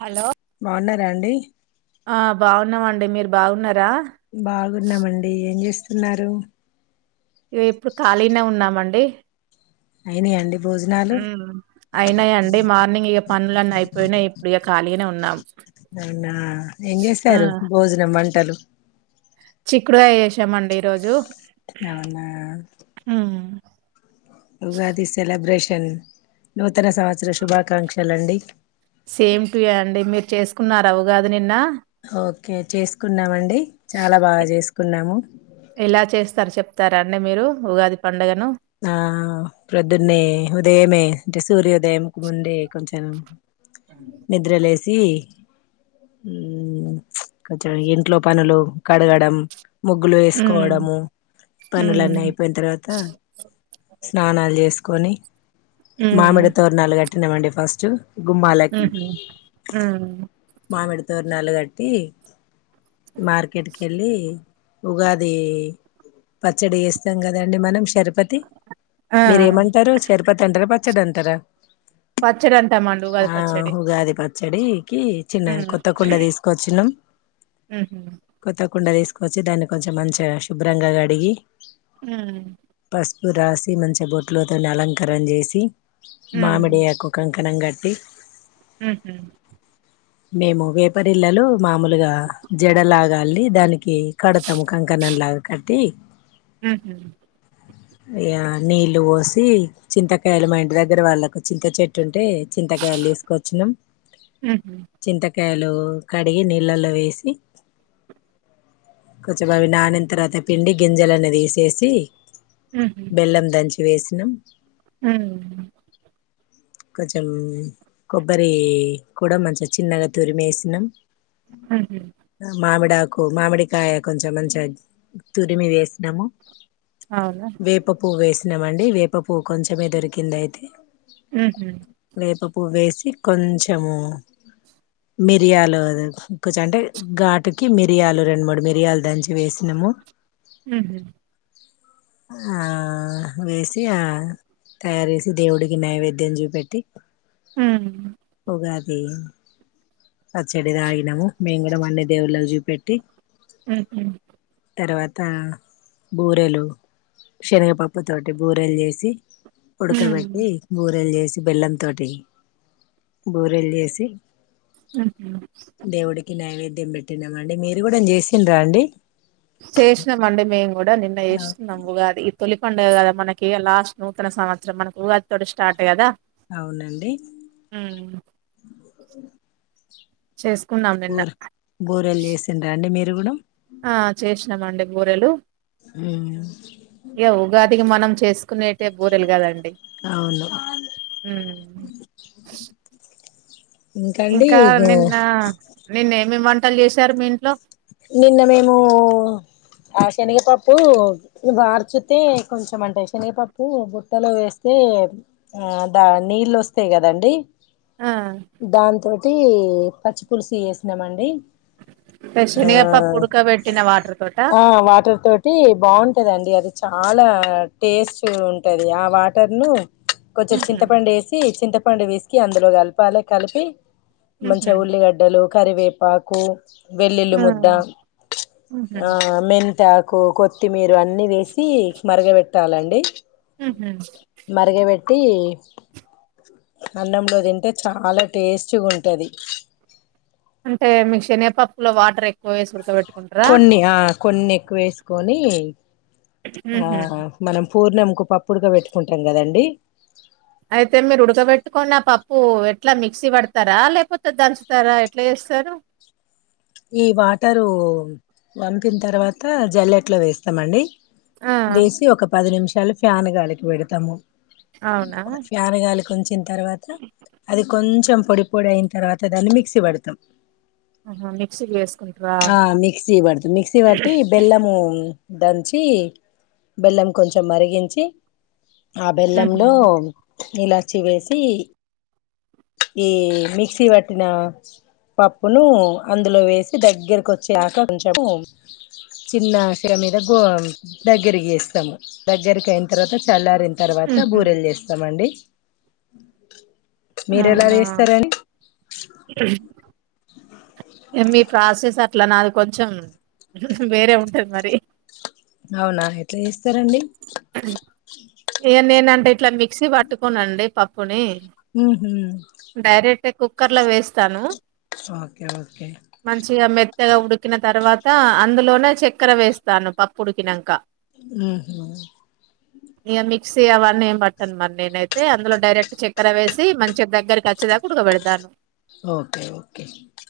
Hello రండి ఆ బాగున్నారాఅండి మీరు బాగున్నారా బాగున్నామండి ఏం చేస్తున్నారు ఇ ఇప్పుడు ఖాళీనే ఉన్నామండి అయిన అండి భోజనాలు అయినాయండి మార్నింగ్ ఇక పనులన్నీ అయిపోయినా ఇప్పుడు ఇక ఖాళీ అనే ఉన్నాం అయిందా ఏం ఆ చేసారు భోజనం వంటలు చిక్కుడుకాయ చేసామండి ఈ రోజు అవునా ఉగాది సెలబ్రేషన్ నూతన సంవత్సర శుభాకాంక్షలుండి సేమ్ టు అండి మీరు చేసుకున్నార ఉగాది నిన్న ఓకే చేసుకున్నామండి చాలా బాగా చేసుకున్నాము తరా అండి మీరు ఉగాది పండుగను ఆ ప్రొద్దున్న ఉదయమే అంటే సూర్యోదయం కు ముందే కొంచెం నిద్ర లేసి ఊ కొంచెం ఇంట్లో పనులు కడగడం ముగ్గులు ఉమ్ వేసుకోవడము పనులన్నీ అయిపోయిన తర్వాత స్నానాలు చేసుకొని మామిడి తోరణలు కట్టినామండి ఫస్ట్ గుమ్మాలకి ఉహు మామిడుతోరులు కటి ది మార్కెట్ కెళ్లి ఉగాది పచ్చడి చేస్తాం కదండి మనం షర్ రుపతి ఆ మీరేమంటారు షరుపతి అంటార పచ్చడి అంటారా పచ్చడి అంటామండి ఉగాది ఆ పచ్చడి ఉగాది ప చెడికి చిన్న ఉహు కొత్త కుండ తీసుకొచ్చన్నాం కొత్త కుండా తీసుకోవచ్చి దాన్ని కొంచెం మంచిగా శుభ్రంగా కడిగి ఉమ్ పసుపు రాసి మంచి బొట్లోతో అలంకారం చేసి మామిడికు కనంగట్టి ఆహ మేము వేపరిళ్లలు మామూలుగా జడలాగా అల్లి దాని కి కడతం కంకణలాగా కటి ఉహు ఇగ నీళ్లు పోసి చింతకాయలు మా ఇంటి దగ్గర వాళ్ళకు చింత చెట్టు ఉం టే చింతకాయలు తీసుకొచ్చినం హుహు. చింతకాయలు కడిగి నీళ్లలో వేసి కొంచెం అవి నానిన తర్వాత పిండి గింజలు అన్ని తీసేసి హుహు. బెల్లం దంచి వేసినాం హ్మ్ కొంచెం కొబ్బరి కూడా మంచిం చిన్నగా తురిమేసినాం హుహు. మామిడ కు మామిడికాయ కొంచెం మంచిగా తురిమి వేసినాము అవునా? వేప పువ్ వేసినామండి వేప పువ్ కొంచమే దొరికింది అయితే ఉహుమ్ ఉప్పు వేసి కొంచెము మిరియాలు కూచ అంటే ఘాటుకి మిరియాలు రెండు మూడు మిరియాలు దంచి వేసినం ము హ్మ్ ఆ వేసి ఆ తయారుచెసి దేవుడికి నైవేద్యం చూపెట్టి హ గాది పచ్చడి తాగినము మేము కూడా అన్ని దేవుళ్ళకి చూపెట్టి ఉహుమ్ తర్వాత బూరెలు శనగపప్పుతోటి బూరెలు చేసి హ్మ్. ఉడకబెట్టి బూరెలు చేసి బెల్లంతో బూరెలు చేసి హుహు. దేవుడికి నైవేద్యం పెట్టినామ అండి మీరు కూడా చేసిండ్రా అండి చేసినం అండి మేము కూడా నిన్న చేసుకున్నామ ఉగాది తొలి పండుగ కదా మనకి లాస్ట్ నూతన సంవత్సరం మనకు ఉగాది తోటి స్టార్ట్ కదా అవునండి చేసుకున్నాం నిన్న. బూర్ బూరెలు చేసిండ్రా అండి మీర ఆ చేసినామండి బూరెలు మ్మ్ ఉగాదికి మనం చేసుకునేటే బూరెలు కదండి అవును హు ఇంకండి ఇంకా ఇగ నిన్న నిన్న ఏమి వంటలు చేసారు మీ ఇంట్లో నిన్న మేము ఆ శనగపప్పు వార్చుతే కొంచెం అంటే శనగపప్పు బుట్టలో వేస్తే ఆ దా నీళ్ళు వస్తాయి కదండి ఆ! దాంతోటి పచ్చిపులుసు చేసినం అండి ఆ శనగపప్పు ఉడకబెట్టిన వాటర్ తోటా? ఆ వాటర్ తోటి బాగుంటదండి అది చాలా టేస్ట్ ఉంటది ఆ వాటర్ను కొంచెం హుహు. చింతపండు వేసి చింతపండు పిసికి అందులో కలపాలి కలిపి హుహు. మంచిగా ఉల్లిగడ్డలు కరివేపాకు వెల్లుల్లి ఆ! ముద్ద హుహు. ఆ మెంతాకు కొత్తిమీర ఇవన్నీ వేసి మరగ పెట్టాలండి హ అట్టి అన్నంలో తింటే చాలా టేస్ట్గా ఉంటది అంటే మీకు శనపప్పులో వాటర్ ఎక్కువ వేసి ఉడకబెడతా కొన్ని ఆ కొన్ని ఎక్కువ వేసుకొని ఆ హుహు. మనం పూర్ణంకు పప్పు ఉడుక పెట్టుకుంటాం కదండి అయితే మీరు ఉడకబెట్టుకొని ఆ పప్పు ఎట్లా మిక్సీ పడతారా లేకపోతే దంచుతారా ఎట్లా సరూ ఈ వాటరు వంపిన తర్వాత జల్లెట్ లో వేస్తామండి ఆ! వేసి ఒక పది నిమిషాలు ఫ్యాన్ గాలికి పెడతాము అవునా? ఫ్యాన్ గాలికి ఉంచిన తర్వాత అది కొంచెం పొడి పొడి అయిన తర్వాత దాన్ని మిక్సీ పడతాం ఆహా! మిక్సీకి వేసుకుంటారా? ఆ మిక్సీ పడుతు మిక్సీ పట్టి బెల్లము దంచి బెల్లం కొంచెం మరిగించి ఆ హుహు. బెల్లంలో ఇలాచి వేసి ఈ మిక్సీ పట్టినా పప్పును అందులో వేసి దగ్గరికి వచ్చక కొంచంము చిన్నశగా మీద గో దగ్గరకి వేస్తాము దగ్గరికి అయిన తర్వాత చల్లారి తర్వాత హుహు. బూరెలు చేస్తామండి మీరు ఎలా అవునా చేస్తారని ఏ మీ ప్రాసెస్ అట్ల నాది కొంచెం వేరే ఉంటది మరి అవునా ఎట్లే చెస్ ఇగా నేనంటే ఇట్లా మిక్సీ పట్టుకోనండి పప్పుని ఉహూ కుక్కర్ లో వేస్తాను ఓకే ఓకే త్తగ ఉడికిన తర్వాత అందులోనే చక్కెర వేస్తాను పప్పు ఉడికినంక ఉహా ఇక మిక్సీ అవన్న ఏం పట్టను మరి నేనైతే అందులో డైరెక్ట్ చక్కె వేసి మంచిగా దగ్గరకి చ్చదాక ఉడకబడతాను ఓకే ఓకే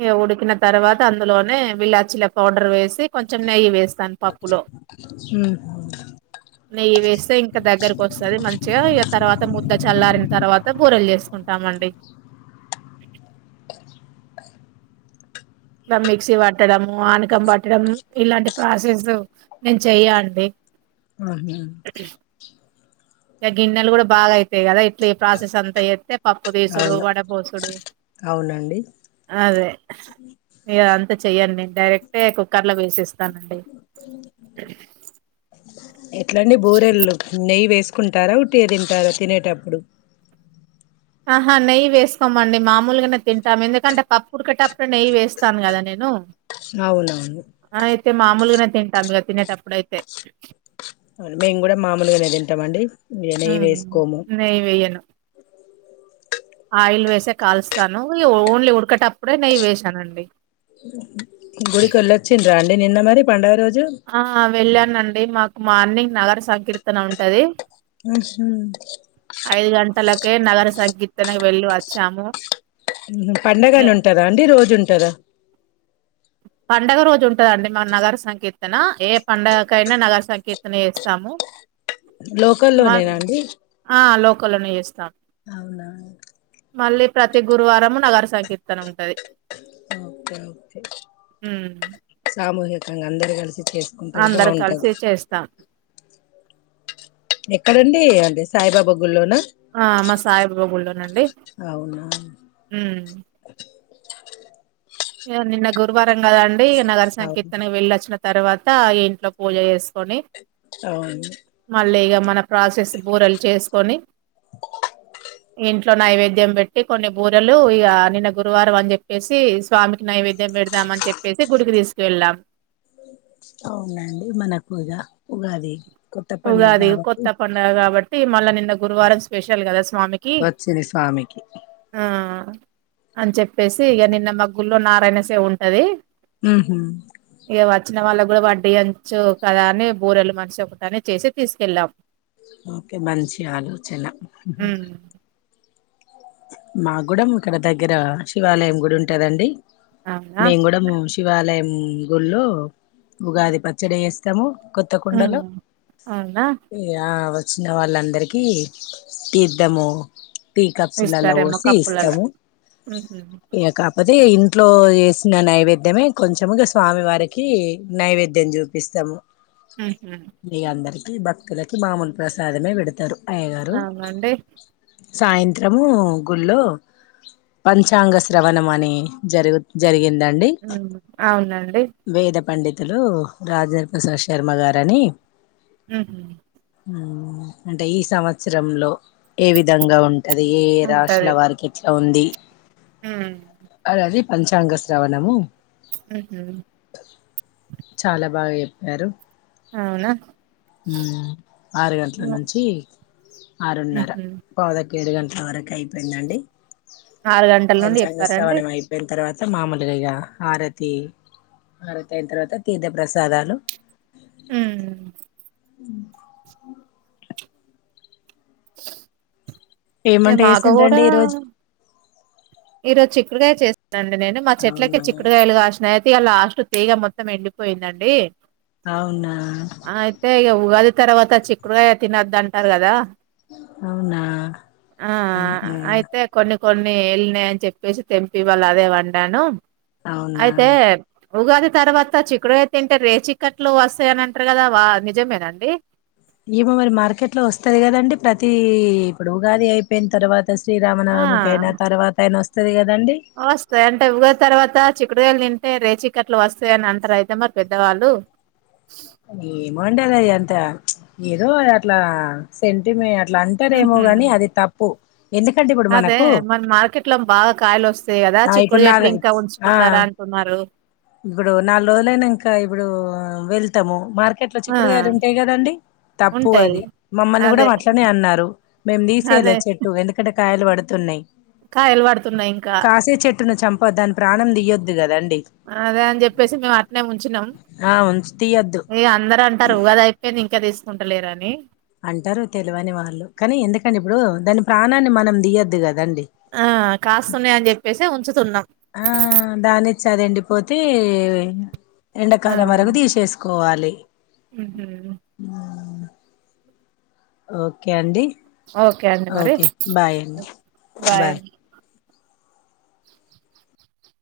ఇగ ఉడికిన తర్వాత అందులోనే విలాచిల పౌడర్ వేసి కొంచెం నెయ్యి వేసి ఉ నెయ్యి వేస్తే ఇంకా దగ్గరకి వస్తుంది మంచిగా ఇగా తర్వాత ముద్ద చల్లారిన తర్వాత బూరేలు చేస్త చూసుకుంటామండి ఇట్లా మిక్సీ పట్టడము ఆనకం పట్టడం ఇలాంటి ప్రాసెస్ నేను చెయ్య అండి ఆహా ఇక గిణెలు కూడా బాగా అయితే ఈదా ఇట్లీ ప్రాసెస్ అంతా చెత్త పప్పు తీసుడు అవును వడ పోసుడు అవునండి అదే ఇగా అ చెయ్యడి నేను డైరెక్టే కుక్కర్ లో వేసిస్తానండి ఎట్లాండి బోరెల్లు నెయ్యి వేసు కుంటారా ఉట్టి తింటారా తినేటప్పుడు ఆహా నెయ్యి వేసుకోమండి మామూలుగానే తింటాము ఎందుకంటే పప్పు కుడకేటప్పుడు నెయ్యి వేస్తాను కదా నేను అవునవును ఆ అయితే మామూలుగానే తింటాం ఇక తినేటప్పుడు అయితే అవును మేము కూడా మామూలుగానే తింటామ అండి నెయ్యి ఉమ్, వేసుకోము నెయ్యి వేయను ఆయిల్ వేసే కాలుస్తాను ఓన్లీ ఉడకేటప్పుడే నెయ్య వేసానండి గుడికి ఎళ్ వచ్చిడ్ర అండి నిన్న మ పండగా రోజు ఆ వెళ్ళానండి మాకు మార్నింగ్ నగర సంకీర్తన ఉంటది హ్మ్ హు కే నగర సంకీర్తనకి వెళ్ళి వచ్చాము హ్మ్ హు పండగనే ఉంటదా అండి రోజు ఉంటదా పండగ రోజు ఉంటదండి మ నగర సంకీర్తన ఏ పండుగకైనా నగర సంకీర్తన ఎస్తాము లోకల్లోనేనాండి ఆ లోకల్లోనే చేస్తాం మళ్ళీ ప్రతి గురువారము నగర సంకీర్తన ఉంటది ఓకే ఓకే హ్మ్ అంగ అందరు కలిసి చేసుకుంటారు కలిసి బావుంటది చేస్తాం ఎక్కడండి అంటే సాయిబాబా గుళ్ళోనా ఆ మా సాయిబాబా గుళ్ళోనండి అవునా ఉమ్ నిన్న గురువారం కదండి నగర అవును సంకీర్తన వెళ్ళి వచ్చిన తర్వాత ఇంట్లో పూజ చేస్ కొని అవును మళ్ళీ ఇగ మన ప్రాసెస్ బూరెలు చేస్కొని ఇంట్లో నైవేద్యం పెట్టి కొన్ని బూరెలు ఇగ నిన్న గురువారం అని చెప్పేసి స్వామికి నైవేద్యం పెడదామని చెప్పి అవునండి మన పూజ ఉగాది కొత్త పండగ ఉగాది కాబట్టి కొత్త పండుగ కాబట్టి మళ్ళా నిన్న గురువారం స్పెషల్ కదా స్వామికి వచ్చింది స్వామికి ఆ.. అని చెప్పేసి ఇగ నిన్న మ గుళ్ళో నారాయణ సేవ ఉంటది హ్మ్ హు చిన వాళ్ళ క్ గూడా వడ్డీ అంచు కదా అని బూరెలు మనిషి ఒకటిని చేసి తీస్కెళ్ళామ్ ఓకే మంచి ఆలోచన ఉమ్ మా గూడ ఇక్కడ దగ్గర శివాలయం గుడి ఉంటాదండి అవునా మేమ్ గుడము శివాలయం హ్మ్ గుళ్ళో ఉగాది పచ్చడి ఎస్తాము ఉమ్ కొత్తకుండలో అవునా ఏఆ వ చిన్న వాళ్ళందరికి తీర్థము సుల్లలో ఇస్తారేమో ఓసి కప్పులలో ఇస్తాము ఉహు, ఇగ కాపోతే ఇంట్లో చేసిన నైవేద్యమే కొంచము ఇగ స్వామి వారికి నైవేద్యం చూపిస్తాము ఉహు. మీ అందరికీ భక్తులకి మామూలు ప్రసాదమే పెడతారు అవునండి త్రము గుళ్ళో పంచాంగ శ్రవణం అని జరుగు జరిగింది దండి ఉమ్, అవునండి వేదం పండితులు రాజేంద్ర ప్రసాద్ శర్మ గారని హ్మ్ హు హ్మ్ అంటే ఈ సంవత్సరంలో ఏ విధంగా ఉం టది ఏ ఏ రాశుల వారికి ఎట్లా ఉంది హ్మ్ పంచాంగశ్రవణము హ్మ్ హు చాలా బాగా ఎప్పారు అవునా ఆరు గంటల నుంచి ఆరున్నర ఉహు. పావు ఒక ఏడు గంటల వరకు అయిపోయిందండి ఆరు గంటల నుండి పంచాంగ చెప్పారండి శ్రావణం అయిపోయిన తర్వాత స మామూలుగ ఇగ ఆరతి ఆరతి అయిన తర్వాత తీర్థ ప్రసాదాలు హ్మ్ అ ఏం ఇగ వంట మాకు చేసిండ్లు అండి ఈరోోజు ఈ రోజు చిక్కుకాయ చేస్తానండి నేను మా చెట్లకే అవునా చిక్కుడుగాయలు కాసినాయి లాస్ట్ తీగ మొత్తం ఎండిపోయిందండి అవునా అయితే ఇగా ఉగాది తర్వాత చిక్కుడుకాయ తినద్దు అంటారు కదా అవునా ఆ ఆహా అయితే కొన్ని కొన్ని ఎల్లినాయి అని చెప్పేసి తెంపి ఇవాళ అదే వండాను అవునా అయితే ఉగాది తర్వాత చిక్కుడు అ తింటే రేచక్కట్లు వస్తాయని అంటారు కదా వా నిజమేనండి ఏమో మరి మార్కెట్ లో వస్తంది కదండి ప్రతిీ ఇప్పుడు ఉగాది అయిపోయిన తర్వాత ఆ శ్రీరామనవమికి అయినా తర్వాత ఆయన వస్తుది వస్తాయి అంటే ఉగాది తర్వాత చిక్కుడుకాయలు తింటే రేచికట్లు వస్తాయ అని అంటరు అయితే మరి పెద్దవాళ్ళు ఏమోండీ అది ఎంత ఏదో అ అట్లా సెంటిమెట్ అ అట్లా అంటారెమో ఉహుమ్ గాని అది తప్పు ఎందుకంటే ఇప్పుడు అదే మనకు మన మార్కెట్ లో బాగా కాయలు వస్తాయి కదా ఆ ఇప్పుడు చిక్కుడు చెట్లు నాలు ఇంకా ఆ ఉంచుకున్నారా అంటున్నారు ఇప్పుడు నాలుగు రోజులైనంక ఇప్పుడు వెళ్తాము మార్కె ఎట్లా ఆ చిక్కుడుగాయలు ఉంటాయి కదండి తప్పు ఉంటాయి అది మమ్మల్ని కూడా అదే అట్లనే అన్నారు మే తీసే అదే లేదుచెట్టు ఎందుకంటే కాయలు పడుతున్నాయి కాయలు పడుతున్నాయి ఇంకా కాసే చెట్టును చంపద్దు దాని ప్రాణం దియ్యొద్దు కదాండి అదే అని చెప్పేసి మేము అట్నే ఉంచినం ఆ ఉంచు తీయొద్దు ఇగా అందర అంటారు ఉగాది అయిపోయింది ఇంకా తీసుకుంటలేరాని అంటారు తెలవని వాళ్ళు కానీ ఎందుకంటే ఇప్పుడు దాని ప్రాణాన్ని మనం దియొద్దు కదా దండి ఆ కాస్తున్నాయి అని చెప్పేసి ఉంచుతున్నాం ఆ దాన్నిచ్చేది ఎండిపోతది యితే ఎండాకాలం వరకు తీసేసుకోవాలి ఉహూ ఓకే అండి ఓకే అండి మరి ఓకే బాయ్ అండి బాయ్ అండి కీక్ కీక్